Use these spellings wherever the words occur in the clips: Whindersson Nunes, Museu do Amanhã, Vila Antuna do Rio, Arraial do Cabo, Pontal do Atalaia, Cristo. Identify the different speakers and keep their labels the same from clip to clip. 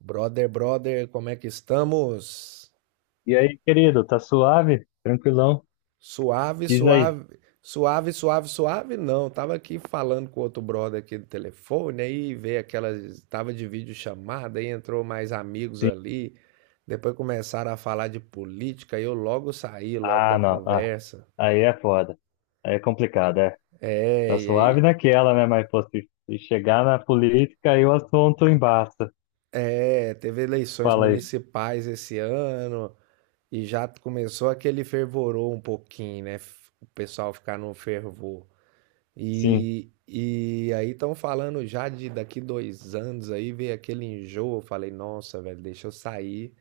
Speaker 1: Brother, brother, como é que estamos?
Speaker 2: E aí, querido, tá suave? Tranquilão?
Speaker 1: Suave,
Speaker 2: Diz aí.
Speaker 1: suave, suave, suave, suave, não. Tava aqui falando com outro brother aqui do telefone, aí veio aquela, tava de videochamada, aí entrou mais amigos
Speaker 2: Sim.
Speaker 1: ali. Depois começaram a falar de política, e eu logo saí, logo da
Speaker 2: Ah, não. Ah,
Speaker 1: conversa.
Speaker 2: aí é foda. Aí é complicado, é.
Speaker 1: É,
Speaker 2: Tá
Speaker 1: e
Speaker 2: suave
Speaker 1: aí,
Speaker 2: naquela, né? Mas, pô, se chegar na política, aí o assunto embaça.
Speaker 1: é, teve eleições
Speaker 2: Fala aí.
Speaker 1: municipais esse ano e já começou aquele fervorou um pouquinho, né? O pessoal ficar no fervor.
Speaker 2: Sim,
Speaker 1: E aí estão falando já de daqui 2 anos aí, veio aquele enjoo. Eu falei, nossa, velho, deixa eu sair,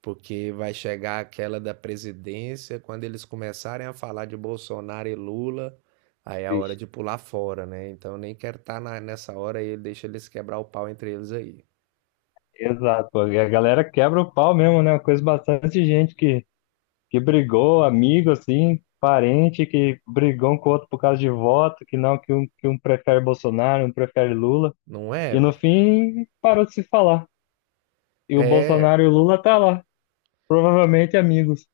Speaker 1: porque vai chegar aquela da presidência, quando eles começarem a falar de Bolsonaro e Lula, aí é a hora
Speaker 2: bicho.
Speaker 1: de pular fora, né? Então eu nem quero estar nessa hora aí, deixa eles quebrar o pau entre eles aí.
Speaker 2: Exato, pô. E a galera quebra o pau mesmo, né? Eu conheço bastante gente que brigou, amigo, assim, parente, que brigou um com o outro por causa de voto, que não, que um prefere Bolsonaro, um prefere Lula.
Speaker 1: Não é,
Speaker 2: E no
Speaker 1: velho?
Speaker 2: fim, parou de se falar. E o
Speaker 1: É,
Speaker 2: Bolsonaro e o Lula tá lá. Provavelmente amigos.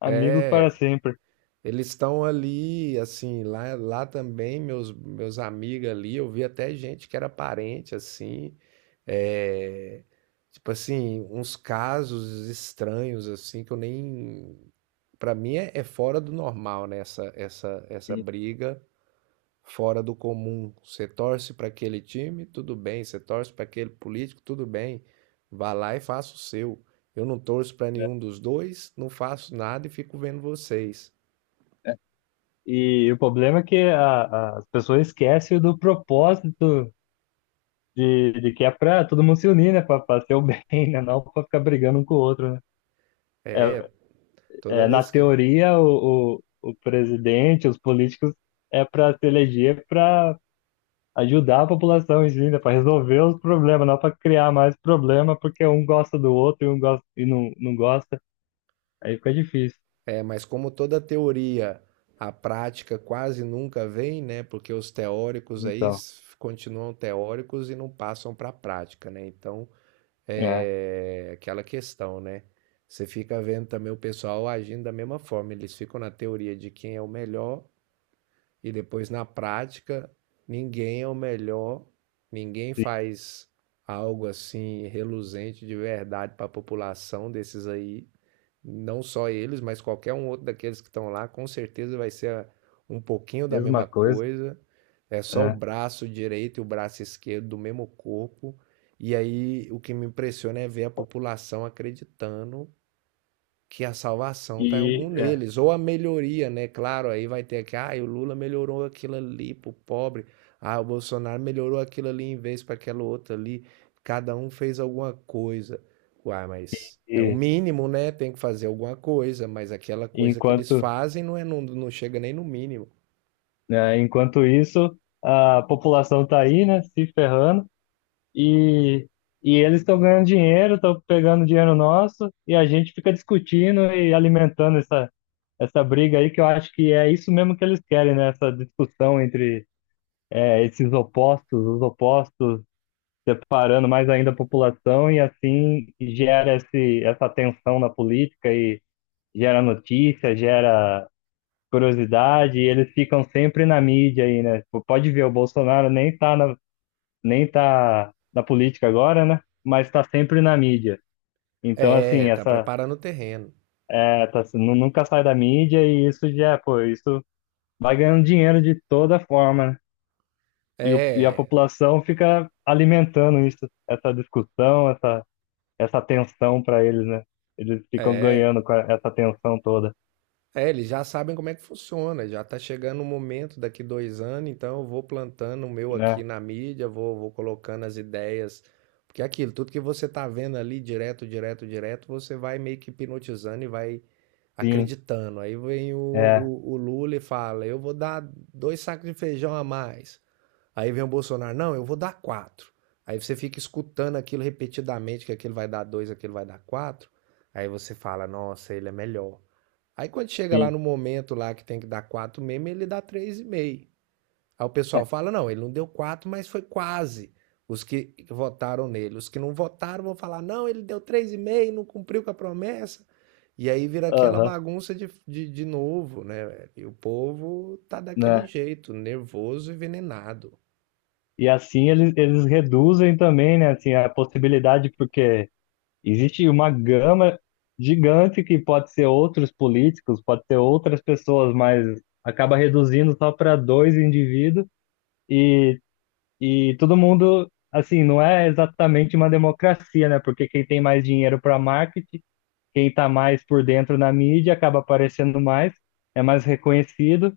Speaker 2: Amigos para sempre.
Speaker 1: eles estão ali, assim, lá também, meus amigos ali, eu vi até gente que era parente, assim, é, tipo assim, uns casos estranhos, assim, que eu nem. Pra mim é, é fora do normal, né? Essa
Speaker 2: E,
Speaker 1: briga fora do comum. Você torce para aquele time, tudo bem. Você torce para aquele político, tudo bem. Vá lá e faça o seu. Eu não torço para
Speaker 2: né,
Speaker 1: nenhum dos dois, não faço nada e fico vendo vocês.
Speaker 2: né. E o problema é que as pessoas esquecem do propósito de que é para todo mundo se unir, né? Para ser o bem, né? Não para ficar brigando um com o outro, né?
Speaker 1: É,
Speaker 2: É,
Speaker 1: toda
Speaker 2: é, na
Speaker 1: vez que.
Speaker 2: teoria, o presidente, os políticos, é para se eleger para ajudar a população em si, né? Para resolver os problemas, não para criar mais problema, porque um gosta do outro e um gosta, e não gosta. Aí fica difícil.
Speaker 1: É, mas como toda teoria, a prática quase nunca vem, né? Porque os teóricos aí
Speaker 2: Então,
Speaker 1: continuam teóricos e não passam para a prática, né? Então,
Speaker 2: é.
Speaker 1: é aquela questão, né? Você fica vendo também o pessoal agindo da mesma forma. Eles ficam na teoria de quem é o melhor e depois na prática ninguém é o melhor, ninguém faz algo assim reluzente de verdade para a população desses aí. Não só eles, mas qualquer um outro daqueles que estão lá, com certeza vai ser um pouquinho da
Speaker 2: Mesma
Speaker 1: mesma
Speaker 2: coisa,
Speaker 1: coisa. É só o
Speaker 2: né?
Speaker 1: braço direito e o braço esquerdo do mesmo corpo. E aí o que me impressiona é ver a população acreditando que a salvação está em algum
Speaker 2: E, é,
Speaker 1: neles, ou a melhoria, né? Claro, aí vai ter que, ah, o Lula melhorou aquilo ali pro pobre, ah, o Bolsonaro melhorou aquilo ali em vez para aquela outra ali, cada um fez alguma coisa. Uai, mas é o
Speaker 2: e
Speaker 1: mínimo, né? Tem que fazer alguma coisa, mas aquela coisa que eles
Speaker 2: enquanto,
Speaker 1: fazem não, é, não, não chega nem no mínimo.
Speaker 2: né, enquanto isso, a população tá aí, né, se ferrando e, e eles estão ganhando dinheiro, estão pegando dinheiro nosso e a gente fica discutindo e alimentando essa briga aí que eu acho que é isso mesmo que eles querem, né? Essa discussão entre é, esses opostos, os opostos separando mais ainda a população e assim gera esse, essa tensão na política e gera notícia, gera curiosidade, e eles ficam sempre na mídia aí, né? Tipo, pode ver, o Bolsonaro nem tá na política agora, né? Mas tá sempre na mídia. Então, assim,
Speaker 1: É, tá
Speaker 2: essa
Speaker 1: preparando o terreno.
Speaker 2: é, nunca sai da mídia e isso já, pô, isso vai ganhando dinheiro de toda forma, né? E, o- e a
Speaker 1: É,
Speaker 2: população fica alimentando isso, essa discussão, essa tensão para eles, né? Eles ficam
Speaker 1: é,
Speaker 2: ganhando com a- essa tensão toda,
Speaker 1: é, eles já sabem como é que funciona, já tá chegando o momento daqui 2 anos, então eu vou plantando o meu
Speaker 2: né?
Speaker 1: aqui na mídia, vou colocando as ideias, porque é aquilo, tudo que você tá vendo ali direto, direto, direto, você vai meio que hipnotizando e vai
Speaker 2: Sim,
Speaker 1: acreditando. Aí vem o,
Speaker 2: é,
Speaker 1: o, o Lula e fala, eu vou dar dois sacos de feijão a mais. Aí vem o Bolsonaro, não, eu vou dar quatro. Aí você fica escutando aquilo repetidamente, que aquele vai dar dois, aquele vai dar quatro. Aí você fala, nossa, ele é melhor. Aí quando chega lá
Speaker 2: sim.
Speaker 1: no momento lá que tem que dar 4 mesmo, ele dá 3,5. Aí o pessoal
Speaker 2: É,
Speaker 1: fala: não, ele não deu 4 mas foi quase. Os que votaram nele. Os que não votaram vão falar: não, ele deu 3,5, não cumpriu com a promessa. E aí vira aquela
Speaker 2: aham,
Speaker 1: bagunça de novo, né? E o povo tá daquele
Speaker 2: né?
Speaker 1: jeito, nervoso e envenenado.
Speaker 2: E assim eles, eles reduzem também, né, assim, a possibilidade, porque existe uma gama gigante que pode ser outros políticos, pode ser outras pessoas, mas acaba reduzindo só para dois indivíduos e, e todo mundo, assim, não é exatamente uma democracia, né? Porque quem tem mais dinheiro para marketing, quem está mais por dentro na mídia acaba aparecendo mais, é mais reconhecido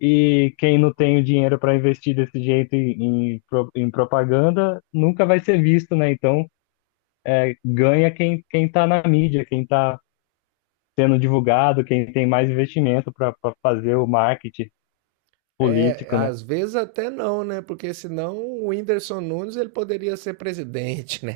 Speaker 2: e quem não tem o dinheiro para investir desse jeito em propaganda nunca vai ser visto, né? Então ganha quem está na mídia, quem está sendo divulgado, quem tem mais investimento para fazer o marketing
Speaker 1: É,
Speaker 2: político, né?
Speaker 1: às vezes até não, né? Porque senão o Whindersson Nunes ele poderia ser presidente, né?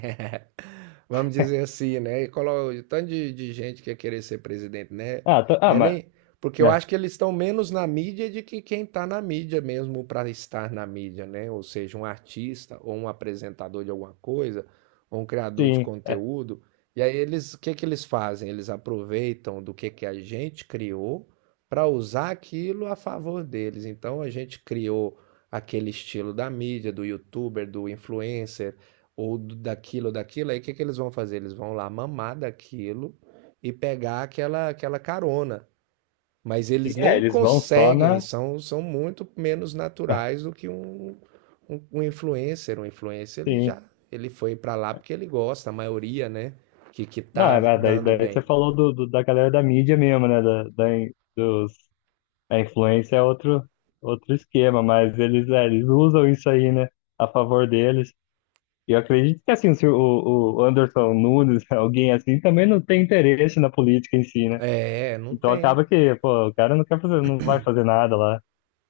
Speaker 1: Vamos dizer assim, né? E coloca o tanto de gente que ia querer ser presidente, né?
Speaker 2: Ah, tá- ah,
Speaker 1: Né,
Speaker 2: mas
Speaker 1: nem? Porque eu
Speaker 2: é,
Speaker 1: acho que eles estão menos na mídia de que quem está na mídia mesmo para estar na mídia, né? Ou seja, um artista ou um apresentador de alguma coisa, ou um criador de
Speaker 2: sim, é,
Speaker 1: conteúdo. E aí eles, o que que eles fazem? Eles aproveitam do que a gente criou para usar aquilo a favor deles. Então a gente criou aquele estilo da mídia, do youtuber, do influencer, ou daquilo ou daquilo, aí o que que eles vão fazer? Eles vão lá mamar daquilo e pegar aquela, aquela carona. Mas
Speaker 2: sim,
Speaker 1: eles
Speaker 2: é,
Speaker 1: nem
Speaker 2: eles vão só
Speaker 1: conseguem,
Speaker 2: na,
Speaker 1: são muito menos
Speaker 2: é,
Speaker 1: naturais do que um influencer. Um influencer, ele
Speaker 2: sim.
Speaker 1: já ele foi para lá porque ele gosta, a maioria, né? Que
Speaker 2: Não,
Speaker 1: tá
Speaker 2: é, mas daí,
Speaker 1: dando
Speaker 2: daí você
Speaker 1: bem.
Speaker 2: falou do, do- da galera da mídia mesmo, né? Da, da in- dos, a influência é outro outro esquema, mas eles, é, eles usam isso aí, né? A favor deles. E eu acredito que assim, se o Anderson Nunes, alguém assim, também não tem interesse na política em si, né?
Speaker 1: É, não
Speaker 2: Então
Speaker 1: tem.
Speaker 2: acaba que, pô, o cara não quer fazer, não vai fazer nada lá.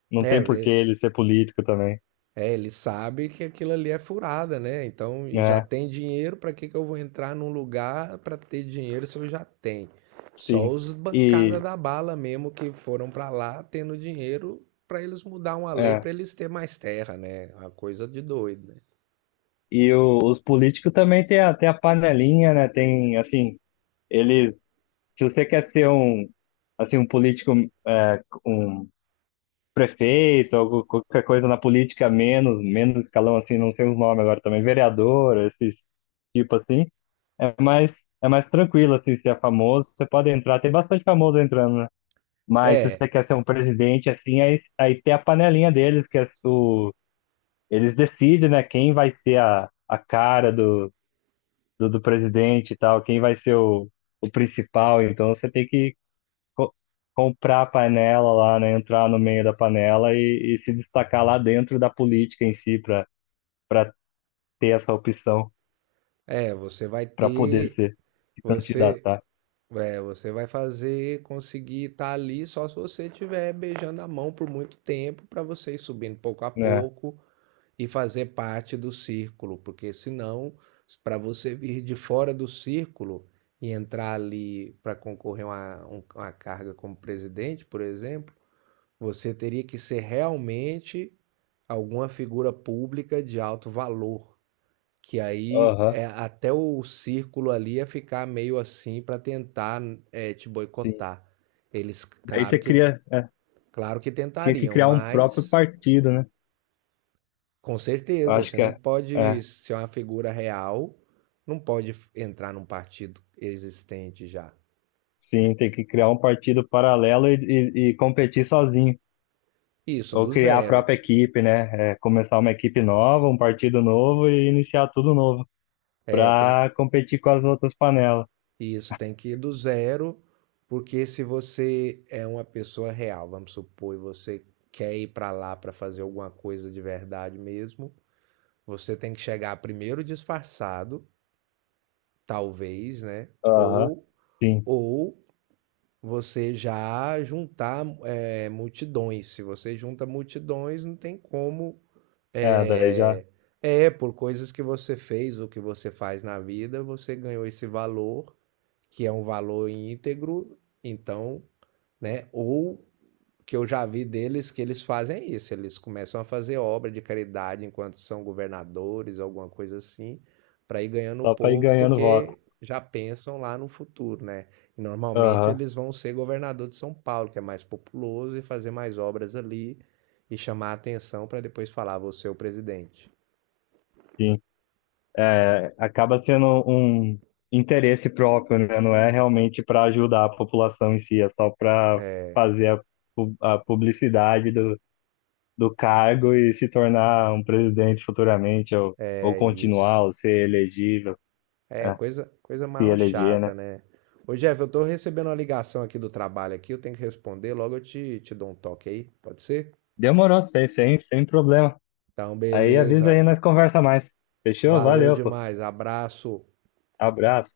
Speaker 2: Não
Speaker 1: É,
Speaker 2: tem por que
Speaker 1: porque
Speaker 2: ele ser político também,
Speaker 1: é, ele sabe que aquilo ali é furada, né? Então, e já
Speaker 2: né?
Speaker 1: tem dinheiro, para que que eu vou entrar num lugar para ter dinheiro se eu já tenho? Só
Speaker 2: Sim.
Speaker 1: os bancada
Speaker 2: E,
Speaker 1: da bala mesmo que foram para lá tendo dinheiro para eles mudar uma lei
Speaker 2: é,
Speaker 1: para eles ter mais terra, né? Uma coisa de doido, né?
Speaker 2: e o- os políticos também tem a, tem a panelinha, né? Tem, assim, ele, se você quer ser um, assim, um político, é, um prefeito, algo, qualquer coisa na política menos, menos escalão assim, não sei os nomes agora também, vereador, esses tipo assim, é mais, é mais tranquilo assim, se é famoso, você pode entrar, tem bastante famoso entrando, né? Mas se você
Speaker 1: É,
Speaker 2: quer ser um presidente assim, aí, aí tem a panelinha deles, que é o, eles decidem, né, quem vai ser a cara do, do presidente e tal, quem vai ser o principal, então você tem que co- comprar a panela lá, né? Entrar no meio da panela e se destacar lá dentro da política em si para para ter essa opção
Speaker 1: é, você vai
Speaker 2: para poder
Speaker 1: ter,
Speaker 2: ser se
Speaker 1: você,
Speaker 2: candidatar,
Speaker 1: é, você vai fazer conseguir estar ali só se você tiver beijando a mão por muito tempo para você ir subindo pouco a
Speaker 2: né?
Speaker 1: pouco e fazer parte do círculo, porque senão, para você vir de fora do círculo e entrar ali para concorrer a uma, uma carga como presidente, por exemplo, você teria que ser realmente alguma figura pública de alto valor. Que aí
Speaker 2: Aham,
Speaker 1: é, até o círculo ali ia ficar meio assim para tentar é, te
Speaker 2: sim.
Speaker 1: boicotar. Eles,
Speaker 2: Daí
Speaker 1: claro
Speaker 2: você
Speaker 1: que,
Speaker 2: cria, é,
Speaker 1: claro que
Speaker 2: tinha que
Speaker 1: tentariam,
Speaker 2: criar um próprio
Speaker 1: mas
Speaker 2: partido, né?
Speaker 1: com
Speaker 2: Eu
Speaker 1: certeza,
Speaker 2: acho
Speaker 1: você
Speaker 2: que
Speaker 1: não
Speaker 2: é,
Speaker 1: pode
Speaker 2: é,
Speaker 1: ser uma figura real, não pode f- entrar num partido existente já.
Speaker 2: sim, tem que criar um partido paralelo e competir sozinho.
Speaker 1: Isso
Speaker 2: Ou
Speaker 1: do
Speaker 2: criar a
Speaker 1: zero.
Speaker 2: própria equipe, né? É, começar uma equipe nova, um partido novo e iniciar tudo novo
Speaker 1: É, tem,
Speaker 2: para competir com as outras panelas.
Speaker 1: isso tem que ir do zero, porque se você é uma pessoa real, vamos supor, e você quer ir para lá para fazer alguma coisa de verdade mesmo, você tem que chegar primeiro disfarçado, talvez, né?
Speaker 2: Aham.
Speaker 1: Ou
Speaker 2: Sim,
Speaker 1: ou você já juntar é, multidões. Se você junta multidões, não tem como.
Speaker 2: é, daí já
Speaker 1: É, é, por coisas que você fez ou que você faz na vida, você ganhou esse valor, que é um valor íntegro, então, né? Ou que eu já vi deles que eles fazem é isso. Eles começam a fazer obra de caridade enquanto são governadores, alguma coisa assim, para ir ganhando o
Speaker 2: só para ir
Speaker 1: povo,
Speaker 2: ganhando voto.
Speaker 1: porque já pensam lá no futuro, né? E normalmente
Speaker 2: Aham,
Speaker 1: eles vão ser governador de São Paulo, que é mais populoso, e fazer mais obras ali e chamar a atenção para depois falar, você é o presidente.
Speaker 2: sim. É, acaba sendo um interesse próprio, né? Não é realmente para ajudar a população em si, é só para fazer a, a publicidade do, do cargo e se tornar um presidente futuramente, ou
Speaker 1: É isso.
Speaker 2: continuar, ou ser elegível,
Speaker 1: É,
Speaker 2: é,
Speaker 1: coisa, coisa
Speaker 2: se
Speaker 1: maior
Speaker 2: eleger,
Speaker 1: chata,
Speaker 2: né?
Speaker 1: né? Ô Jeff, eu tô recebendo uma ligação aqui do trabalho aqui, eu tenho que responder, logo eu te dou um toque aí, pode ser?
Speaker 2: Demorou, sem, sem, sem problema.
Speaker 1: Então,
Speaker 2: Aí avisa aí,
Speaker 1: beleza.
Speaker 2: nós conversa mais. Fechou?
Speaker 1: Valeu
Speaker 2: Valeu, pô.
Speaker 1: demais. Abraço.
Speaker 2: Abraço.